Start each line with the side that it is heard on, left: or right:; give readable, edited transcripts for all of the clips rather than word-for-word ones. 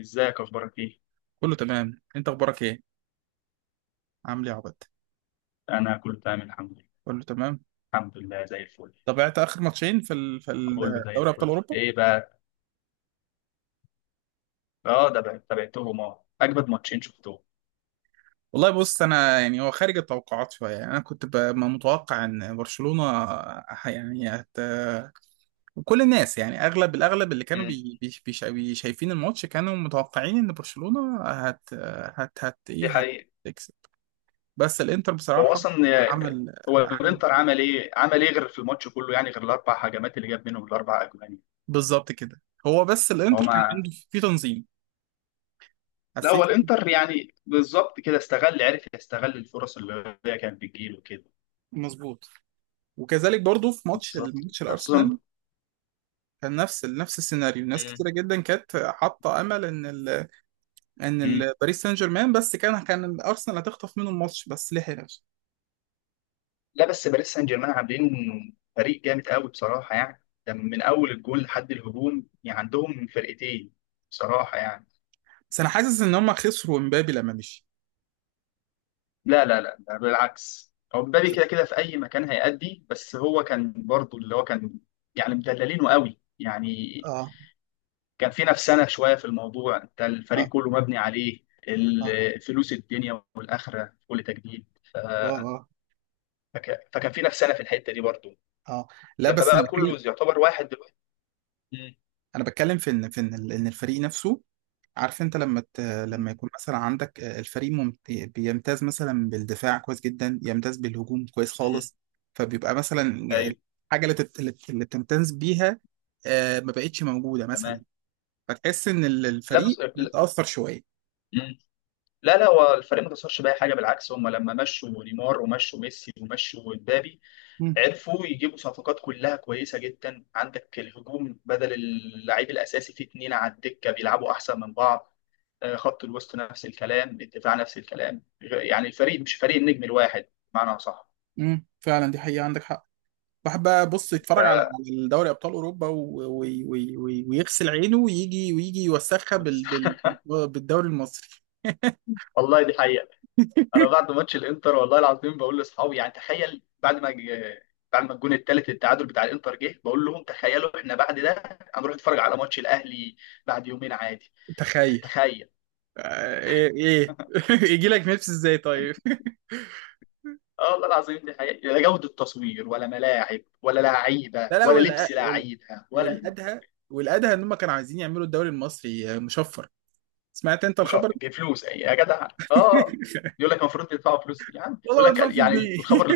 left: ازيك؟ اخبارك ايه؟
right: كله تمام. انت اخبارك ايه؟ عامل ايه يا عبد؟
left: انا كله تمام الحمد لله.
right: كله تمام.
left: الحمد لله، زي الفل.
right: تابعت اخر ماتشين في ال-
left: كله زي
right: دوري ابطال
left: الفل.
right: اوروبا؟
left: ايه بقى؟ اه، ده بقى تابعتهم. اه، اجمد ماتشين شفتهم.
right: والله بص، انا يعني هو خارج التوقعات شويه. يعني انا كنت ما متوقع ان برشلونه ه- يعني هت... كل الناس، يعني اغلب الاغلب اللي كانوا
left: امم
right: شايفين الماتش كانوا متوقعين ان برشلونه هت
left: دي
right: ايه
left: حقيقة.
right: هتكسب. بس الانتر
left: هو
right: بصراحه
left: اصلا
right: عمل
left: هو
right: عمل
left: الانتر عمل ايه غير في الماتش كله؟ يعني غير الاربع هجمات اللي جاب منهم الاربع اجوان.
right: بالظبط كده. هو بس
left: هو
right: الانتر كان
left: ما...
right: عنده في تنظيم،
left: لا، هو
right: حسيت.
left: الانتر يعني بالظبط كده عرف يستغل الفرص اللي هي كانت بتجيله كده.
right: مظبوط. وكذلك برضو في ماتش
left: بالظبط. خصوصا.
right: الارسنال، كان نفس السيناريو. ناس كتيره جدا كانت حاطه امل ان ال ان
left: مم.
right: ال باريس سان جيرمان، بس كان الارسنال هتخطف منه الماتش بس لحق نفسه.
left: لا، بس باريس سان جيرمان عاملين فريق جامد قوي، بصراحه. يعني ده من اول الجول لحد الهجوم، يعني عندهم فرقتين، بصراحه يعني.
right: بس انا حاسس ان هم خسروا امبابي لما مشي.
left: لا لا لا، ده بالعكس. هو
right: مش-
left: مبابي كده كده في اي مكان هيأدي، بس هو كان برضو اللي هو كان. يعني مدللينه قوي يعني.
right: اه.
left: كان في نفسنا شويه في الموضوع، انت
right: اه.
left: الفريق كله مبني عليه
right: اه
left: الفلوس، الدنيا والاخره كل تجديد.
right: اه اه,
left: فكان في نفسنا في الحته دي برضو.
right: آه. لا
left: لما
right: بس انا
left: بقى
right: بتكلم.
left: كله يعتبر واحد دلوقتي. م-
right: انا بتكلم في إن الفريق نفسه، عارف انت؟
left: م-
right: لما يكون مثلا عندك، الفريق بيمتاز مثلا بالدفاع كويس جدا، يمتاز بالهجوم كويس
left: م.
right: خالص، فبيبقى مثلا
left: ايوه،
right: الحاجه اللي, تت... اللي بتمتاز بيها، ما بقتش موجوده مثلا،
left: تمام.
right: فتحس ان
left: لا
right: الفريق
left: بس.
right: اتاثر شويه.
left: مم. لا لا، هو الفريق ما خسرش باي حاجه. بالعكس، هم لما مشوا نيمار ومشوا ميسي ومشوا مبابي
right: امم.
left: عرفوا يجيبوا صفقات كلها كويسه جدا. عندك الهجوم بدل اللعيب الاساسي في اتنين على الدكه بيلعبوا احسن من بعض. خط الوسط نفس الكلام، الدفاع نفس الكلام، يعني الفريق مش فريق النجم الواحد. بمعنى صح.
right: امم، فعلا دي حقيقه، عندك حق. واحد بقى بص
left: ف...
right: يتفرج على على دوري ابطال اوروبا و ويغسل عينه ويجي يوسخها
left: بس
right: بالدوري المصري.
left: والله دي حقيقه. انا بعد ماتش الانتر والله العظيم بقول لاصحابي، يعني تخيل، بعد ما الجون الثالث التعادل بتاع الانتر جه، بقول لهم تخيلوا احنا بعد ده هنروح نتفرج على ماتش الاهلي بعد يومين عادي. يعني
right: تخيل.
left: تخيل.
right: آه، ايه ايه يجي لك نفس ازاي طيب؟
left: اه والله العظيم دي حقيقة. لا جودة تصوير ولا ملاعب ولا لعيبة
right: لا لا،
left: ولا لبس لعيبة ولا.
right: والادهى، والادهى ان هم كانوا عايزين يعملوا الدوري المصري، مشفر. سمعت انت
left: مش عارف-
right: الخبر ده؟
left: بفلوس يا جدع. اه، يقول لك المفروض تدفعوا فلوس. يعني
right: والله
left: يقول
right: ما
left: لك،
right: ادفع فيه
left: يعني
right: جنيه.
left: الخبر،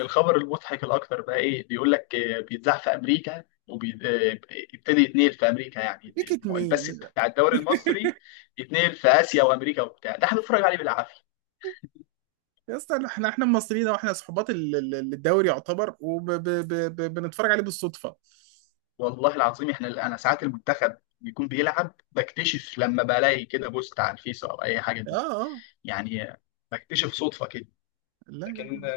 left: الخبر المضحك الاكتر بقى ايه، بيقول لك بيتذاع في امريكا، وابتدي يتنقل في امريكا، يعني
right: بيكت
left: البث
right: مين؟
left: بتاع الدوري المصري يتنقل في اسيا وامريكا وبتاع ده، احنا بنتفرج عليه بالعافيه.
right: يا اسطى، احنا، احنا مصريين، واحنا صحبات الدوري يعتبر، وبنتفرج عليه بالصدفه.
left: والله العظيم احنا، انا ساعات المنتخب بيكون بيلعب بكتشف لما بلاقي كده بوست على الفيس او اي حاجه
right: اه.
left: دي.
right: اه.
left: يعني بكتشف صدفه كده.
right: لا لا
left: لكن
right: لا.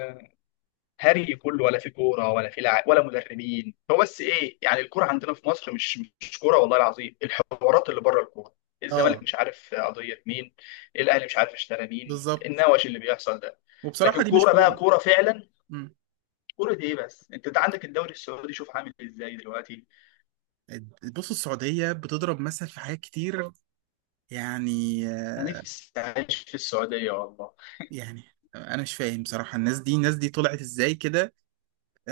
left: هري كله، ولا في كوره ولا ولا مدربين. هو بس ايه يعني، الكوره عندنا في مصر مش كوره، والله العظيم. الحوارات اللي بره الكوره، الزمالك
right: اه،
left: مش عارف قضيه مين، الاهلي مش عارف اشترى مين،
right: بالظبط.
left: النوش اللي بيحصل ده.
right: وبصراحه
left: لكن
right: دي مش
left: كوره بقى
right: كوره.
left: كوره فعلا.
right: مم.
left: كوره دي ايه بس؟ انت ده عندك الدوري السعودي، شوف عامل ازاي دلوقتي.
right: بص، السعوديه بتضرب مثل في حاجات كتير، يعني.
left: انا
right: آه،
left: نفسي اعيش في السعوديه والله.
right: يعني انا مش فاهم بصراحه، الناس دي، الناس دي طلعت ازاي كده؟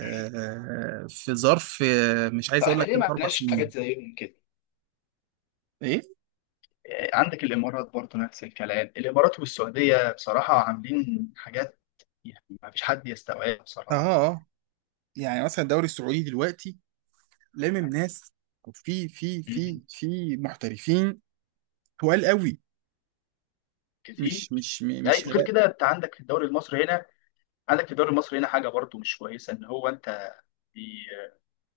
right: في ظرف، آه، مش عايز اقول
left: احنا
right: لك
left: ليه ما
right: ثلاث اربع
left: عندناش حاجات
right: سنين.
left: زيهم كده؟
right: ايه.
left: عندك الامارات برضه نفس الكلام، الامارات والسعوديه بصراحه عاملين حاجات يعني ما فيش حد يستوعبها
right: اه.
left: بصراحه.
right: اه، يعني مثلا الدوري السعودي دلوقتي لامم
left: يعني.
right: ناس، في في
left: مم.
right: في في محترفين تقال قوي، مش
left: كتير.
right: مش م-
left: يعني
right: مش
left: غير
right: هلاقي.
left: كده انت عندك في الدوري المصري هنا، عندك في الدوري المصري هنا حاجه برضه مش كويسه، ان هو انت بي-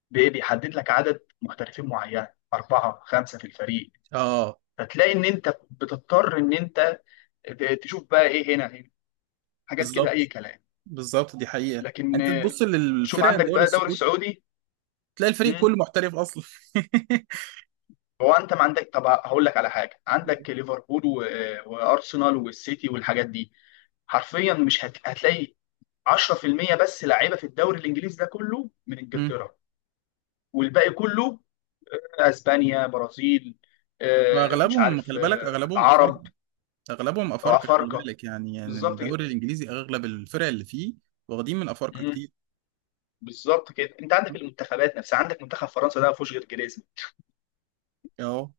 left: بيحدد لك عدد محترفين معين، أربعة خمسة في الفريق.
right: اه،
left: فتلاقي إن أنت بتضطر إن أنت تشوف بقى إيه هنا. حاجات كده أي
right: بالظبط.
left: كلام.
right: بالظبط دي حقيقه.
left: لكن
right: انت تبص
left: شوف
right: للفرق
left: عندك
right: الدوري
left: بقى الدوري
right: السعودي
left: السعودي.
right: تلاقي الفريق كله محترف اصلا.
left: هو انت ما عندك. طب هقول لك على حاجه، عندك ليفربول وارسنال والسيتي والحاجات دي، حرفيا مش هتلاقي 10% بس لعيبه في الدوري الانجليزي ده كله من
right: مم.
left: انجلترا، والباقي كله اسبانيا، برازيل، مش
right: واغلبهم
left: عارف،
right: خلي بالك، اغلبهم افارقه.
left: عرب
right: اغلبهم
left: او
right: افارقه، خلي
left: افارقه.
right: بالك يعني، يعني
left: بالظبط كده.
right: الدوري الانجليزي اغلب الفرق اللي فيه واخدين من افارقه
left: مم،
right: كتير.
left: بالظبط كده. انت عندك المنتخبات نفسها، عندك منتخب فرنسا ده ما فيهوش غير جريزمان.
right: اه،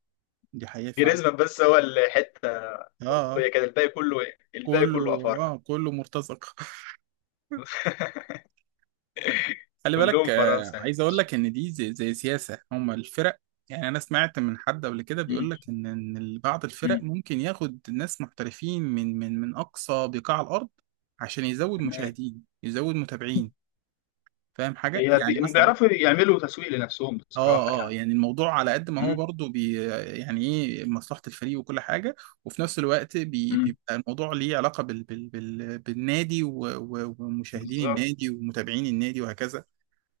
right: دي حقيقه فعلا.
left: جريزمان بس هو الحته
right: اه. آه.
left: الاوروبيه كده، الباقي كله إيه؟ الباقي
right: كله.
left: كله افارقه.
right: اه، كله مرتزق. خلي بالك،
left: كلهم
right: آه،
left: فرنسا يا
right: عايز اقول
left: باشا.
right: لك ان دي زي سياسه هم الفرق. يعني انا سمعت من حد قبل كده بيقول لك ان بعض الفرق
left: مم.
right: ممكن ياخد ناس محترفين من اقصى بقاع الارض عشان يزود
left: تمام.
right: مشاهدين، يزود متابعين. فاهم حاجه؟
left: هي
right: يعني
left: بي- هم
right: مثلا،
left: بيعرفوا يعملوا تسويق لنفسهم بصراحة
right: اه، اه،
left: يعني.
right: يعني الموضوع على قد ما هو
left: مم.
right: برضه يعني ايه مصلحة الفريق وكل حاجة. وفي نفس الوقت
left: مم.
right: بيبقى الموضوع ليه علاقة بالنادي، و ومشاهدين
left: بالظبط،
right: النادي ومتابعين النادي وهكذا.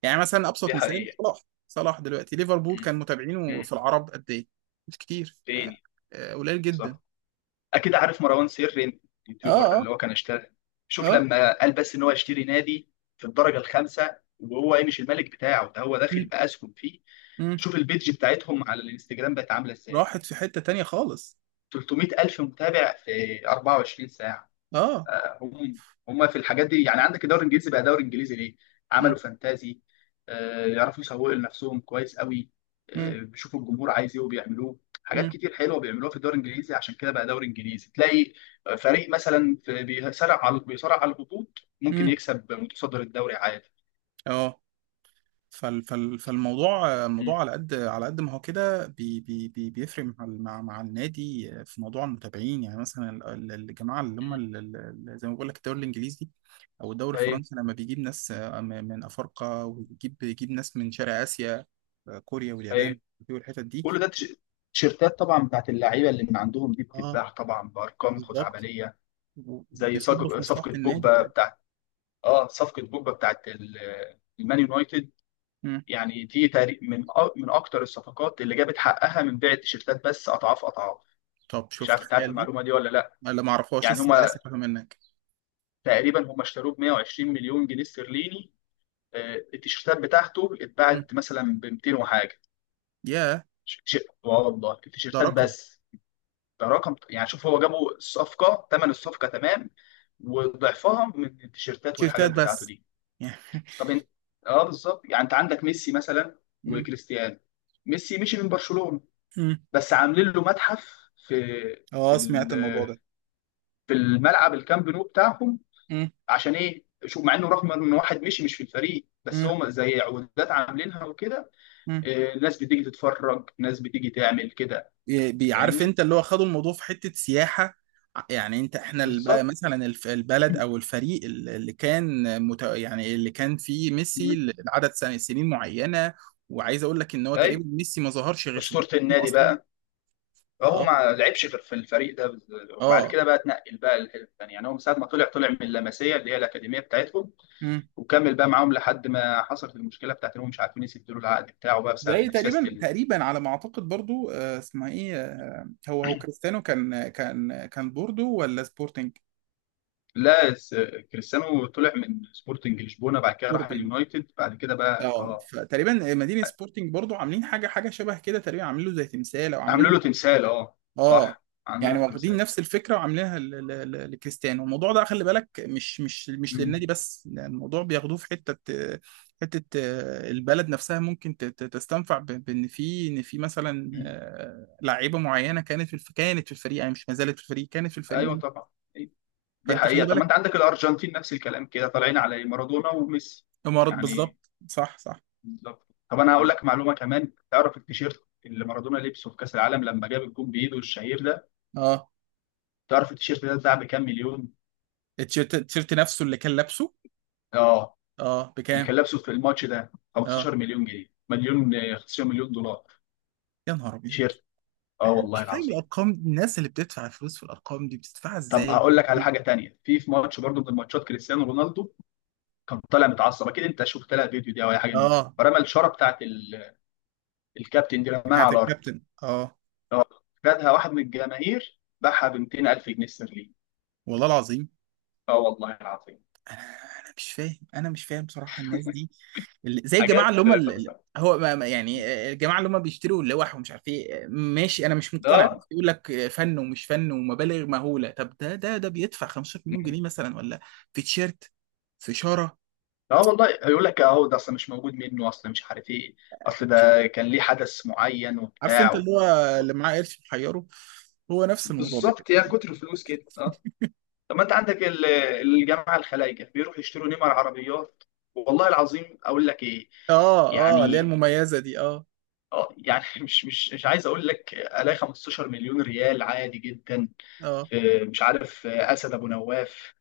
right: يعني مثلا أبسط
left: دي
right: مثال،
left: حقيقة.
right: صلاح. صلاح دلوقتي ليفربول،
left: مم.
right: كان متابعينه في
left: مم.
right: العرب قد ايه؟ مش كتير. آه،
left: تاني.
right: آه، قليل جدا.
left: صح. أكيد عارف مروان سري،
right: اه.
left: اليوتيوبر
right: اه.
left: اللي هو كان اشتغل. شوف
right: اه.
left: لما قال بس إن هو يشتري نادي في الدرجة الخامسة، وهو إيه، مش الملك بتاعه ده، هو داخل
right: مم.
left: بأسهم فيه.
right: مم.
left: شوف البيدج بتاعتهم على الانستجرام بقت عاملة إزاي،
right: راحت في حتة تانية خالص.
left: 300 ألف متابع في 24 ساعة.
right: اه.
left: آه، هم هم في الحاجات دي. يعني عندك الدوري الانجليزي، بقى دوري انجليزي ليه؟
right: مم.
left: عملوا فانتازي. يعرفوا يسوقوا لنفسهم كويس قوي.
right: مم.
left: بيشوفوا الجمهور عايز ايه وبيعملوه. حاجات
right: مم.
left: كتير حلوه بيعملوها في الدوري الانجليزي، عشان كده بقى دوري انجليزي. تلاقي فريق مثلا في، بيصارع على، بيصارع على الهبوط، ممكن
right: مم.
left: يكسب متصدر الدوري عادي.
right: اه، فال فال فالموضوع،
left: مم.
right: الموضوع على قد ما هو كده بي بي بي بيفرق مع مع النادي في موضوع المتابعين. يعني مثلا الجماعه اللي هم
left: مم.
right: زي ما بقول لك، الدوري الانجليزي او الدوري
left: ايوه،
right: الفرنسي لما بيجيب ناس، آه، من افارقه، بيجيب ناس من شرق اسيا، آه، كوريا واليابان
left: ايوه.
right: والحتت دي.
left: كل ده تيشيرتات طبعا بتاعت اللعيبه اللي من عندهم دي،
right: اه،
left: بتتباع طبعا بارقام
right: بالظبط.
left: خزعبليه.
right: و
left: زي
right: وبيصب في
left: صج-
right: مصلحه
left: صفقه
right: النادي في
left: بوجبا.
right: الاخر.
left: اه صفقه بوجبا بتاعت المان يونايتد.
right: مم.
left: يعني دي تقريبا من اكتر الصفقات اللي جابت حقها من بيع التيشيرتات، بس اضعاف اضعاف.
right: طب
left: مش
right: شفت
left: عارف انت عارف
right: خيال دي؟
left: المعلومه دي ولا لا.
right: انا ما اعرفهاش
left: يعني
right: لسه،
left: هما
right: لسه فاهم منك.
left: تقريبا هما اشتروه ب 120 مليون جنيه استرليني. التيشيرتات بتاعته
right: مم.
left: اتباعت مثلا ب 200 وحاجه.
right: ياه.
left: ش- ش- اه والله
right: ده
left: التيشيرتات
right: رقم.
left: بس. ده رقم يعني. شوف هو جابوا الصفقه، ثمن الصفقه تمام وضعفها من التيشيرتات والحاجات
right: تيشيرتات
left: بتاعته
right: بس؟
left: دي. طب انت، اه بالظبط. يعني انت عندك ميسي مثلا
right: مم.
left: وكريستيانو. ميسي مشي من برشلونة،
right: مم.
left: بس عاملين له متحف في
right: اه، سمعت الموضوع
left: ال-
right: ده.
left: في الملعب الكامب نو بتاعهم.
right: مم.
left: عشان ايه؟ شوف، مع انه رغم ان واحد مشي مش في الفريق، بس
right: مم.
left: هم زي عقودات عاملينها وكده.
right: مم.
left: الناس بتيجي تتفرج، الناس بتيجي تعمل كده.
right: بيعرف
left: فاهمني.
right: انت، اللي هو خدوا الموضوع في حتة سياحة. يعني انت، احنا
left: بالظبط.
right: مثلا البلد او الفريق اللي يعني اللي كان فيه
left: مم.
right: ميسي لعدد سنين معينة. وعايز اقول لك ان هو تقريبا
left: اي،
right: ميسي ما ظهرش غير في برشلونة
left: اسطورة النادي
right: اصلا.
left: بقى. فهو
right: اه.
left: ما لعبش غير في الفريق ده وبعد
right: اه.
left: كده بقى اتنقل بقى للفرقة الثانية. يعني هو من ساعة ما طلع من اللمسية، اللي هي الأكاديمية بتاعتهم،
right: مم.
left: وكمل بقى معاهم لحد ما حصلت المشكلة بتاعت إنهم مش عارفين يسدوا له العقد بتاعه، بقى بسبب
right: زي
left: إن سياسة
right: تقريبا، تقريبا على ما اعتقد برضو، آه، اسمها ايه، آه، هو كريستيانو كان بوردو ولا سبورتنج؟
left: لا كريستيانو طلع من سبورتنج لشبونة، بعد كده راح اليونايتد، بعد كده بقى
right: اه،
left: اه
right: فتقريبا مدينة سبورتنج برضو عاملين حاجة شبه كده، تقريبا عاملين له زي تمثال او عاملين
left: عملوا
right: له.
left: له تمثال. اه
right: اه،
left: صح عملوا
right: يعني
left: له
right: واخدين
left: تمثال.
right: نفس الفكرة وعاملينها لكريستيانو. الموضوع ده خلي بالك مش
left: مم.
right: للنادي بس، يعني الموضوع بياخدوه في حتة آه، البلد نفسها ممكن تستنفع بان في مثلا،
left: مم.
right: آه، لعيبة معينة كانت في الفريق. يعني مش ما زالت في الفريق، كانت في الفريق.
left: ايوه طبعا. أيوة. دي
right: فانت خلي
left: حقيقة. طب ما
right: بالك.
left: انت عندك الأرجنتين نفس الكلام كده، طالعين على مارادونا وميسي،
right: امارات،
left: يعني.
right: بالظبط. صح، صح.
left: بالظبط. طب انا هقول لك معلومه كمان. تعرف التيشيرت اللي مارادونا لبسه في كاس العالم، لما جاب الجون بايده الشهير ده؟
right: اه،
left: تعرف التيشيرت ده اتباع بكام مليون؟
right: التيشيرت، نفسه اللي كان لابسه؟
left: اه
right: اه،
left: اللي
right: بكام؟
left: كان لابسه في الماتش ده،
right: اه،
left: 15 مليون جنيه، مليون 15 مليون دولار.
right: يا نهار ابيض.
left: تيشيرت. اه
right: انا مش
left: والله
right: فاهم
left: العظيم.
right: الارقام دي، الناس اللي بتدفع فلوس في الارقام دي بتدفعها
left: طب
right: ازاي؟
left: هقول لك على
right: دي.
left: حاجه تانية، في ماتش برضه من الماتشات، كريستيانو رونالدو كان طالع متعصب. اكيد انت شفت لها فيديو دي او اي حاجه من دي.
right: اه.
left: فرمى الشاره بتاعت الكابتن دي، رماها على
right: بتاعت
left: الارض.
right: الكابتن، اه.
left: اه خدها واحد من الجماهير، باعها ب 200,000 جنيه استرليني.
right: والله العظيم.
left: اه والله العظيم.
right: انا، انا مش فاهم، انا مش فاهم بصراحه الناس دي، زي الجماعه
left: حاجات
right: اللي هم اللي اللي-
left: فلسفه
right: هو ما- ما- يعني آه، الجماعه اللي هم بيشتروا اللوح ومش عارف ايه، آه، ماشي، انا مش
left: ده.
right: مقتنع. بس يقول لك آه، فن ومش فن، ومبالغ مهوله. طب ده بيدفع 15 مليون
left: مم.
right: جنيه مثلا ولا في تيشيرت، في شاره؟
left: اه والله هيقول لك اهو ده اصل مش موجود منه، اصل مش عارف ايه، اصل ده كان ليه حدث معين
right: عارف
left: وبتاع
right: انت اللي هو
left: و...
right: اللي معاه قرش محيره، هو نفس الموضوع ده.
left: بالظبط، يا كتر فلوس كده. اه طب ما انت عندك الجماعه الخلايجه بيروحوا يشتروا نمر عربيات. والله العظيم اقول لك ايه.
right: اه. اه، اللي هي
left: يعني.
right: المميزة دي، اه.
left: اه يعني مش عايز اقول لك، الاقي 15 مليون ريال عادي جدا.
right: اه.
left: مش عارف، اسد ابو نواف،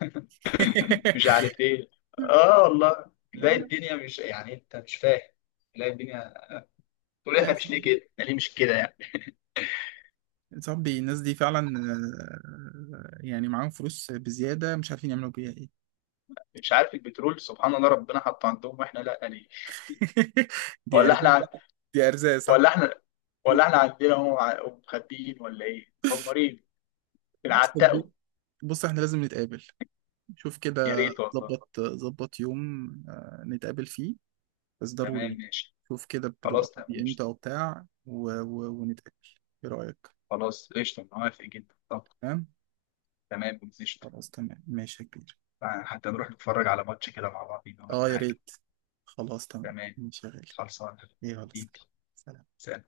left: مش عارف ايه. اه والله
right: لا
left: تلاقي
right: لا
left: الدنيا، مش يعني، انت مش فاهم. تلاقي الدنيا، تقول
right: لا،
left: احنا
right: يا
left: مش ليه
right: صاحبي.
left: كده، احنا ليه مش كده يعني.
right: يا صاحبي الناس دي فعلا، آه، يعني معاهم فلوس بزيادة مش عارفين يعملوا بيها ايه.
left: مش عارف، البترول سبحان الله ربنا حطه عندهم واحنا لا. ليه؟
right: دي
left: ولا
right: ارزاق
left: احنا
right: بقى. دي ارزاق، صح.
left: ولا احنا ولا احنا عندنا هم مخبيين ولا ايه مكمرين،
right: بص يا
left: بنعتقوا.
right: كبير. بص، احنا لازم نتقابل. شوف
left: يا
right: كده،
left: ريت والله.
right: ظبط يوم، آه، نتقابل فيه، بس ضروري
left: تمام
right: يعني.
left: ماشي.
right: شوف كده بتبقى
left: خلاص
right: فاضي
left: تمام
right: امتى،
left: قشطة.
right: وبتاع ونتقابل. ايه رأيك؟
left: خلاص قشطة موافق جدا. طب.
right: تمام.
left: تمام قشطة.
right: خلاص، تمام، ماشي يا كبير.
left: حتى نروح نتفرج على ماتش كده مع بعضينا ولا
right: اه، يا
left: حاجة.
right: ريت. خلاص، تمام،
left: تمام
right: ماشي يا غالي.
left: خلصان
right: إيه، يلا سلام.
left: حبيبي.
right: سلام.
left: سلام